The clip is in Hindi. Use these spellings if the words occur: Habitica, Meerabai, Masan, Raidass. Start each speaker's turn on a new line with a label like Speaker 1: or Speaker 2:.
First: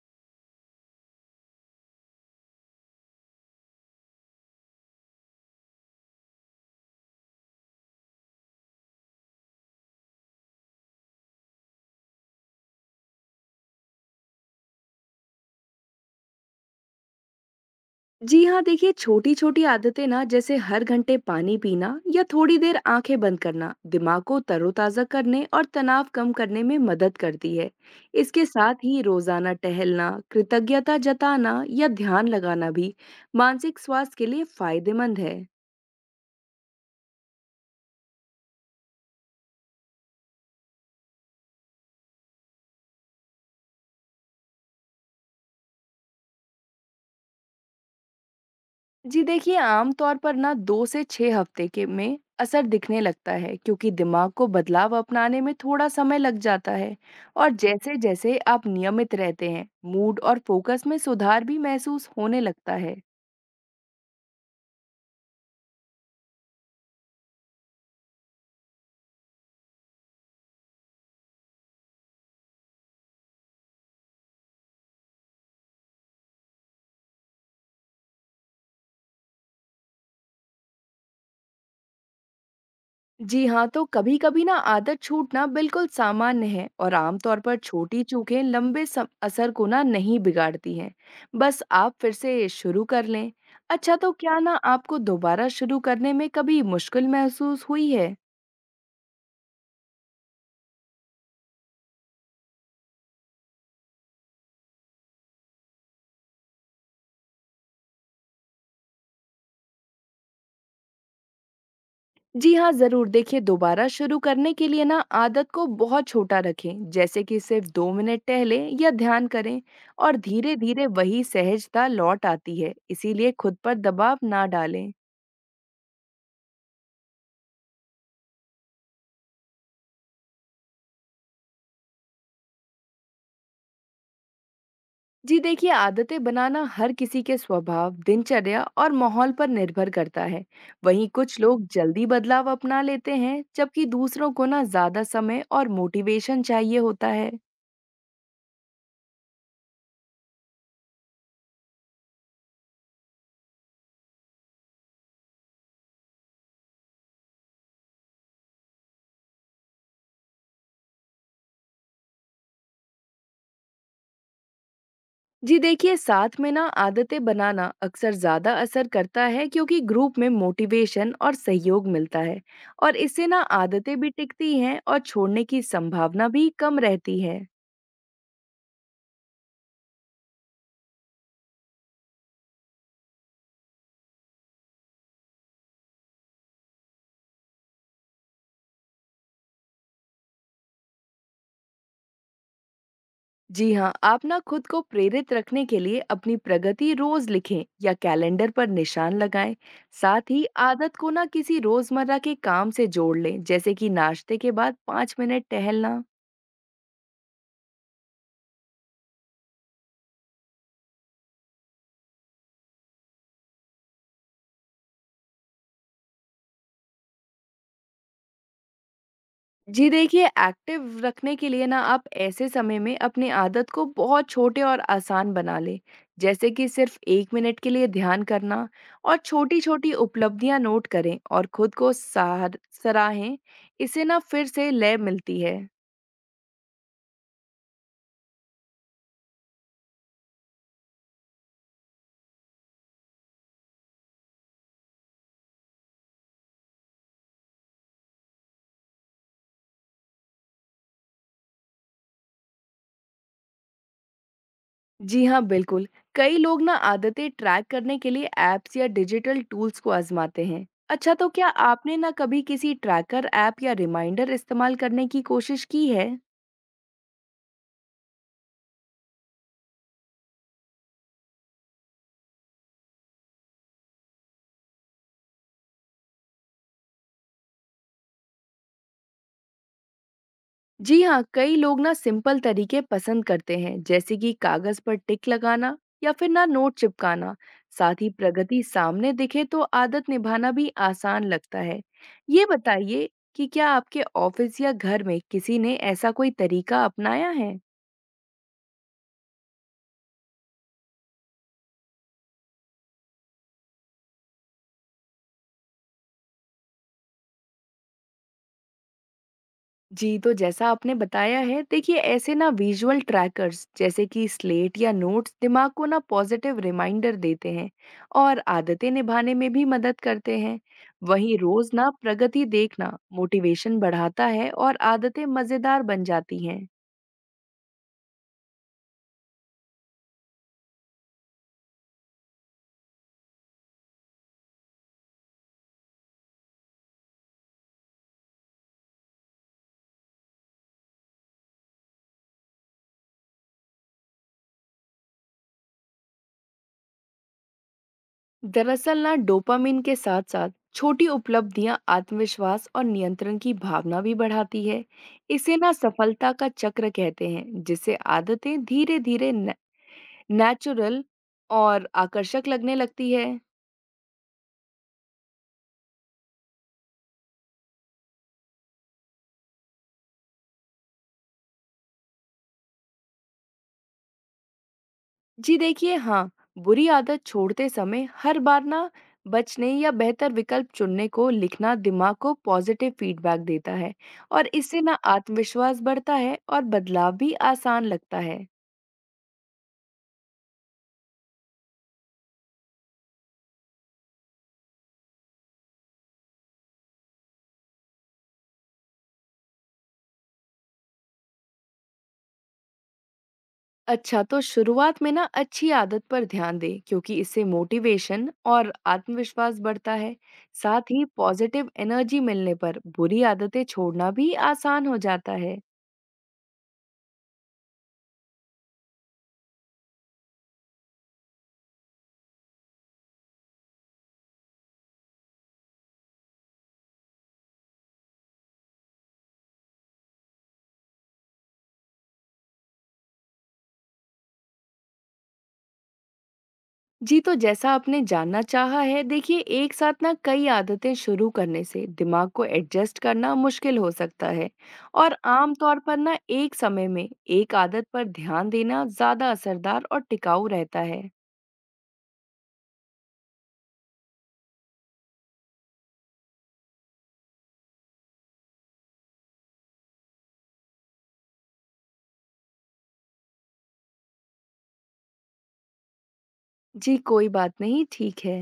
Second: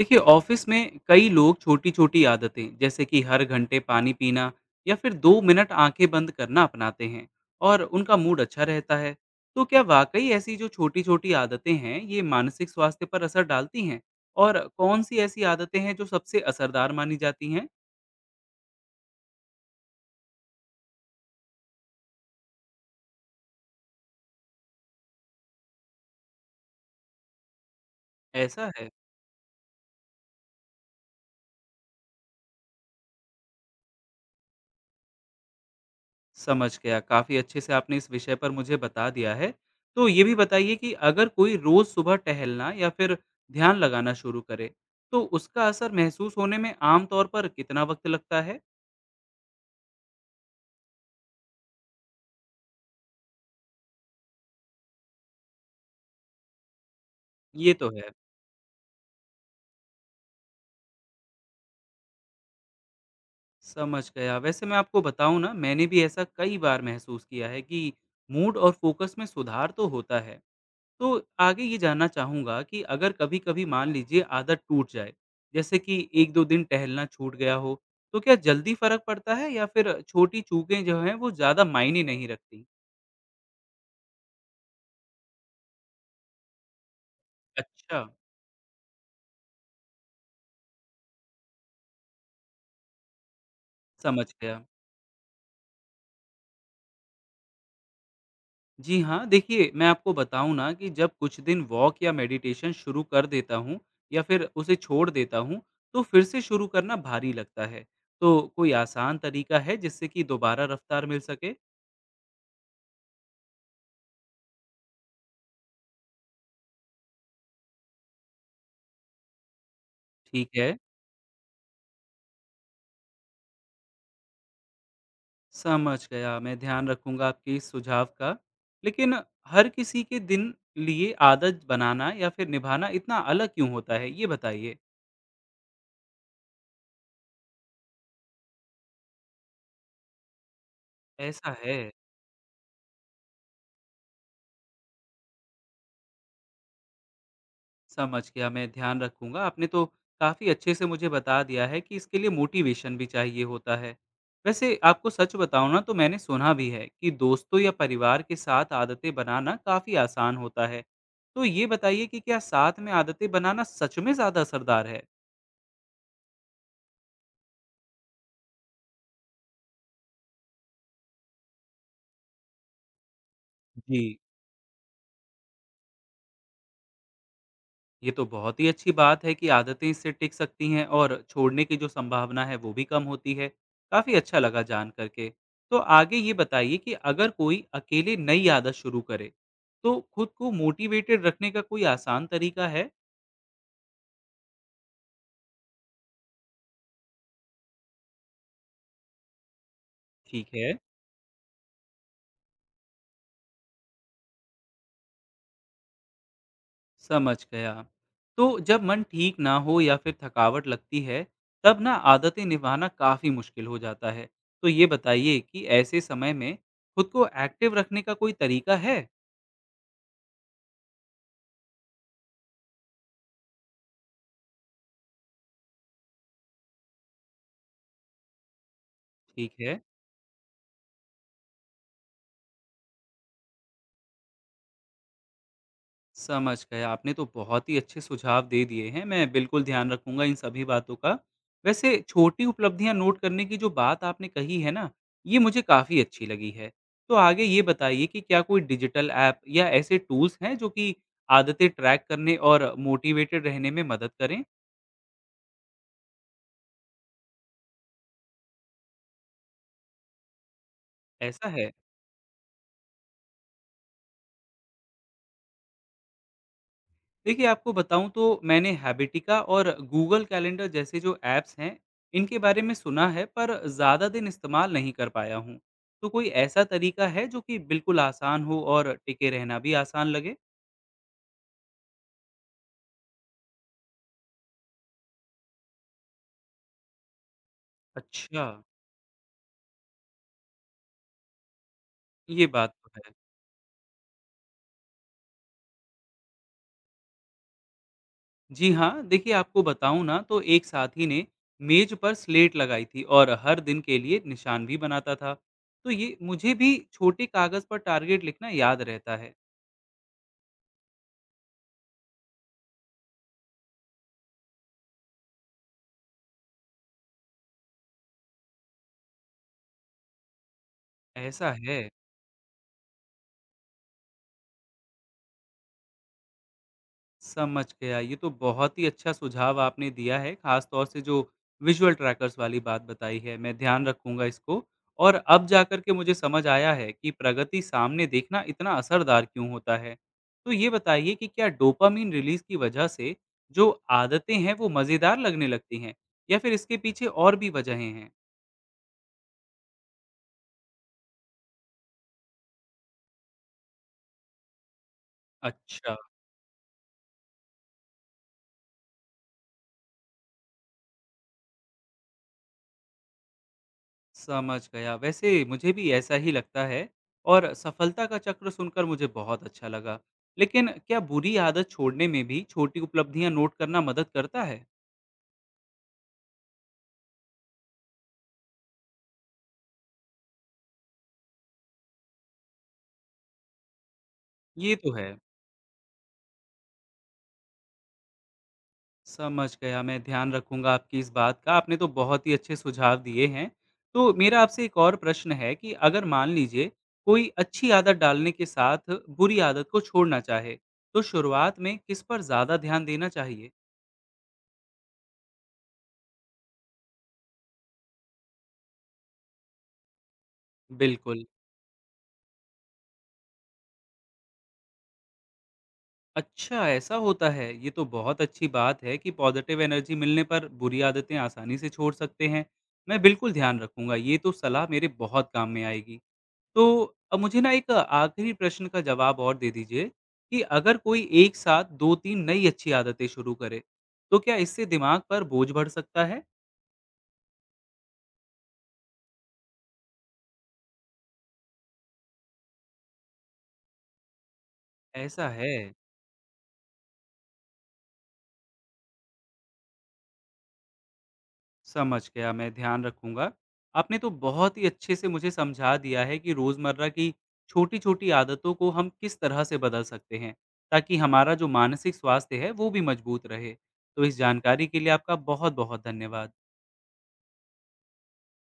Speaker 1: देखिए ऑफिस में कई लोग छोटी छोटी आदतें जैसे कि हर घंटे पानी पीना या फिर 2 मिनट आंखें बंद करना अपनाते हैं और उनका मूड अच्छा रहता है। तो क्या वाकई ऐसी जो छोटी छोटी आदतें हैं ये मानसिक स्वास्थ्य पर असर डालती हैं और कौन सी ऐसी आदतें हैं जो सबसे असरदार मानी जाती हैं?
Speaker 2: जी हाँ देखिए, छोटी छोटी आदतें ना जैसे हर घंटे पानी पीना या थोड़ी देर आंखें बंद करना दिमाग को तरोताजा करने और तनाव कम करने में मदद करती है। इसके
Speaker 1: ऐसा
Speaker 2: साथ
Speaker 1: है।
Speaker 2: ही रोजाना टहलना, कृतज्ञता जताना या ध्यान लगाना भी मानसिक स्वास्थ्य के लिए फायदेमंद है।
Speaker 1: समझ गया। काफ़ी अच्छे से आपने इस विषय पर मुझे बता दिया है। तो ये भी बताइए कि अगर कोई रोज़ सुबह टहलना या फिर ध्यान लगाना शुरू करे, तो उसका असर महसूस होने में आम तौर पर कितना वक़्त लगता है?
Speaker 2: जी देखिए, आम तौर पर ना 2 से 6 हफ्ते के में असर दिखने लगता है, क्योंकि दिमाग को बदलाव अपनाने में थोड़ा समय लग जाता है। और
Speaker 1: ये तो है।
Speaker 2: जैसे-जैसे आप नियमित रहते हैं, मूड और फोकस में सुधार भी महसूस होने लगता है।
Speaker 1: समझ गया। वैसे मैं आपको बताऊँ ना, मैंने भी ऐसा कई बार महसूस किया है कि मूड और फ़ोकस में सुधार तो होता है, तो आगे ये जानना चाहूँगा कि अगर कभी-कभी मान लीजिए आदत टूट जाए, जैसे कि 1-2 दिन टहलना छूट गया हो, तो क्या जल्दी फ़र्क पड़ता है या फिर छोटी चूकें जो हैं वो ज़्यादा मायने नहीं रखतीं?
Speaker 2: जी हाँ, तो कभी-कभी ना आदत छूटना बिल्कुल सामान्य है और आमतौर पर
Speaker 1: अच्छा।
Speaker 2: छोटी चूकें लंबे सम असर को ना नहीं बिगाड़ती हैं। बस आप फिर से शुरू कर लें। अच्छा, तो
Speaker 1: समझ
Speaker 2: क्या ना
Speaker 1: गया।
Speaker 2: आपको दोबारा शुरू करने में कभी मुश्किल महसूस हुई है?
Speaker 1: जी हाँ, देखिए मैं आपको बताऊँ ना कि जब कुछ दिन वॉक या मेडिटेशन शुरू कर देता हूँ या फिर उसे छोड़ देता हूँ, तो फिर से शुरू करना भारी लगता है। तो कोई आसान तरीका है जिससे कि दोबारा रफ़्तार मिल सके?
Speaker 2: जी हाँ, ज़रूर। देखिए, दोबारा शुरू करने के लिए ना आदत को बहुत छोटा रखें, जैसे कि सिर्फ 2 मिनट टहलें या ध्यान करें और
Speaker 1: ठीक है।
Speaker 2: धीरे-धीरे वही सहजता लौट आती है। इसीलिए खुद पर दबाव ना डालें।
Speaker 1: समझ गया, मैं ध्यान रखूँगा आपके इस सुझाव का। लेकिन हर किसी के दिन लिए आदत बनाना या फिर निभाना इतना अलग क्यों होता है, ये बताइए?
Speaker 2: जी देखिए, आदतें बनाना हर किसी के स्वभाव, दिनचर्या और माहौल पर निर्भर करता है। वहीं कुछ
Speaker 1: ऐसा
Speaker 2: लोग
Speaker 1: है,
Speaker 2: जल्दी बदलाव अपना लेते हैं, जबकि दूसरों को ना ज़्यादा समय और मोटिवेशन चाहिए होता है।
Speaker 1: समझ गया, मैं ध्यान रखूँगा। आपने तो काफ़ी अच्छे से मुझे बता दिया है कि इसके लिए मोटिवेशन भी चाहिए होता है। वैसे आपको सच बताऊँ ना, तो मैंने सुना भी है कि दोस्तों या परिवार के साथ आदतें बनाना काफ़ी आसान होता है। तो ये बताइए कि क्या साथ में आदतें बनाना सच में ज़्यादा असरदार है?
Speaker 2: जी देखिए, साथ में ना आदतें बनाना अक्सर ज़्यादा असर करता है, क्योंकि ग्रुप में मोटिवेशन और सहयोग मिलता है और इससे ना आदतें
Speaker 1: जी।
Speaker 2: भी टिकती हैं और छोड़ने की संभावना भी कम रहती है।
Speaker 1: ये तो बहुत ही अच्छी बात है कि आदतें इससे टिक सकती हैं और छोड़ने की जो संभावना है वो भी कम होती है। काफ़ी अच्छा लगा जान करके। तो आगे ये बताइए कि अगर कोई अकेले नई आदत शुरू करे, तो खुद को मोटिवेटेड रखने का कोई आसान तरीका है?
Speaker 2: जी हाँ, आप ना खुद को प्रेरित रखने के लिए अपनी प्रगति रोज लिखें या कैलेंडर पर निशान लगाएं। साथ ही
Speaker 1: ठीक है,
Speaker 2: आदत को ना किसी रोजमर्रा के काम से जोड़ लें, जैसे कि नाश्ते के बाद 5 मिनट टहलना।
Speaker 1: समझ गया। तो जब मन ठीक ना हो या फिर थकावट लगती है, तब ना आदतें निभाना काफ़ी मुश्किल हो जाता है। तो ये बताइए कि ऐसे समय में खुद को एक्टिव रखने का कोई तरीका है?
Speaker 2: जी देखिए, एक्टिव रखने के लिए ना आप ऐसे समय में अपनी आदत को बहुत छोटे और आसान बना लें, जैसे कि सिर्फ 1 मिनट के लिए ध्यान करना और
Speaker 1: ठीक है।
Speaker 2: छोटी-छोटी उपलब्धियां नोट करें और खुद को सार सराहें, इससे ना फिर से लय मिलती है।
Speaker 1: समझ गया, आपने तो बहुत ही अच्छे सुझाव दे दिए हैं, मैं बिल्कुल ध्यान रखूंगा इन सभी बातों का। वैसे छोटी उपलब्धियां नोट करने की जो बात आपने कही है ना, ये मुझे काफ़ी अच्छी लगी है। तो आगे ये बताइए कि क्या कोई डिजिटल ऐप या ऐसे टूल्स हैं जो कि आदतें ट्रैक करने और मोटिवेटेड रहने में मदद करें?
Speaker 2: जी हाँ, बिल्कुल। कई लोग ना आदतें ट्रैक करने के लिए ऐप्स या डिजिटल टूल्स को आजमाते हैं। अच्छा, तो
Speaker 1: ऐसा
Speaker 2: क्या
Speaker 1: है।
Speaker 2: आपने ना कभी किसी ट्रैकर ऐप या रिमाइंडर इस्तेमाल करने की कोशिश की है?
Speaker 1: देखिए, आपको बताऊँ तो मैंने हैबिटिका और गूगल कैलेंडर जैसे जो ऐप्स हैं, इनके बारे में सुना है पर ज़्यादा दिन इस्तेमाल नहीं कर पाया हूँ। तो कोई ऐसा तरीका है जो कि बिल्कुल आसान हो और टिके रहना भी आसान लगे?
Speaker 2: जी हाँ, कई लोग ना सिंपल तरीके पसंद करते हैं, जैसे कि कागज पर टिक लगाना या फिर ना नोट चिपकाना। साथ ही
Speaker 1: अच्छा,
Speaker 2: प्रगति सामने दिखे तो आदत निभाना भी आसान लगता है।
Speaker 1: ये
Speaker 2: ये
Speaker 1: बात तो
Speaker 2: बताइए
Speaker 1: है।
Speaker 2: कि क्या आपके ऑफिस या घर में किसी ने ऐसा कोई तरीका अपनाया है।
Speaker 1: जी हाँ, देखिए आपको बताऊँ ना, तो एक साथी ने मेज़ पर स्लेट लगाई थी और हर दिन के लिए निशान भी बनाता था। तो ये मुझे भी छोटे कागज़ पर टारगेट लिखना याद रहता है।
Speaker 2: जी, तो जैसा आपने बताया है, देखिए ऐसे ना विजुअल ट्रैकर्स जैसे कि स्लेट या नोट्स दिमाग को ना पॉजिटिव रिमाइंडर देते हैं और आदतें निभाने में भी मदद करते हैं। वहीं
Speaker 1: ऐसा
Speaker 2: रोज
Speaker 1: है।
Speaker 2: ना प्रगति देखना मोटिवेशन बढ़ाता है और आदतें मजेदार बन जाती हैं।
Speaker 1: समझ गया। ये तो बहुत ही अच्छा सुझाव आपने दिया है, ख़ास तौर से जो विज़ुअल ट्रैकर्स वाली बात बताई है, मैं ध्यान रखूँगा इसको। और अब जाकर के मुझे समझ आया है कि प्रगति सामने देखना इतना असरदार क्यों होता है। तो ये बताइए कि क्या डोपामाइन रिलीज़ की वजह से जो आदतें हैं, वो मज़ेदार लगने लगती हैं या फिर इसके पीछे और भी वजहें हैं?
Speaker 2: दरअसल ना डोपामिन के साथ साथ छोटी उपलब्धियां आत्मविश्वास और नियंत्रण की भावना भी बढ़ाती है। इसे ना
Speaker 1: अच्छा।
Speaker 2: सफलता का चक्र कहते हैं, जिससे आदतें धीरे-धीरे नेचुरल और आकर्षक लगने लगती है।
Speaker 1: समझ गया। वैसे मुझे भी ऐसा ही लगता है और सफलता का चक्र सुनकर मुझे बहुत अच्छा लगा। लेकिन क्या बुरी आदत छोड़ने में भी छोटी उपलब्धियां नोट करना मदद करता है?
Speaker 2: जी देखिए, हाँ, बुरी आदत छोड़ते समय हर बार ना बचने या बेहतर विकल्प चुनने को लिखना दिमाग को पॉजिटिव फीडबैक देता है और
Speaker 1: ये
Speaker 2: इससे
Speaker 1: तो
Speaker 2: ना
Speaker 1: है।
Speaker 2: आत्मविश्वास बढ़ता है और बदलाव भी आसान लगता है।
Speaker 1: समझ गया, मैं ध्यान रखूंगा आपकी इस बात का। आपने तो बहुत ही अच्छे सुझाव दिए हैं। तो मेरा आपसे एक और प्रश्न है कि अगर मान लीजिए कोई अच्छी आदत डालने के साथ बुरी आदत को छोड़ना चाहे, तो शुरुआत में किस पर ज़्यादा ध्यान देना चाहिए?
Speaker 2: अच्छा, तो शुरुआत में ना अच्छी आदत पर ध्यान दें, क्योंकि इससे मोटिवेशन और आत्मविश्वास बढ़ता है। साथ ही
Speaker 1: बिल्कुल।
Speaker 2: पॉजिटिव एनर्जी मिलने पर बुरी आदतें छोड़ना भी आसान हो जाता है।
Speaker 1: अच्छा, ऐसा होता है। ये तो बहुत अच्छी बात है कि पॉज़िटिव एनर्जी मिलने पर बुरी आदतें आसानी से छोड़ सकते हैं। मैं बिल्कुल ध्यान रखूँगा, ये तो सलाह मेरे बहुत काम में आएगी। तो अब मुझे ना एक आखिरी प्रश्न का जवाब और दे दीजिए कि अगर कोई एक साथ 2-3 नई अच्छी आदतें शुरू करे, तो क्या इससे दिमाग पर बोझ बढ़ सकता है?
Speaker 2: जी, तो जैसा आपने जानना चाहा है, देखिए एक साथ ना कई आदतें शुरू करने से दिमाग को एडजस्ट करना मुश्किल हो सकता है और
Speaker 1: ऐसा है।
Speaker 2: आम तौर पर ना एक समय में एक आदत पर ध्यान देना ज्यादा असरदार और टिकाऊ रहता है।
Speaker 1: समझ गया, मैं ध्यान रखूँगा। आपने तो बहुत ही अच्छे से मुझे समझा दिया है कि रोज़मर्रा की छोटी-छोटी आदतों को हम किस तरह से बदल सकते हैं, ताकि हमारा जो मानसिक स्वास्थ्य है, वो भी मजबूत रहे। तो इस जानकारी के लिए आपका बहुत-बहुत धन्यवाद।
Speaker 2: जी कोई बात नहीं, ठीक है।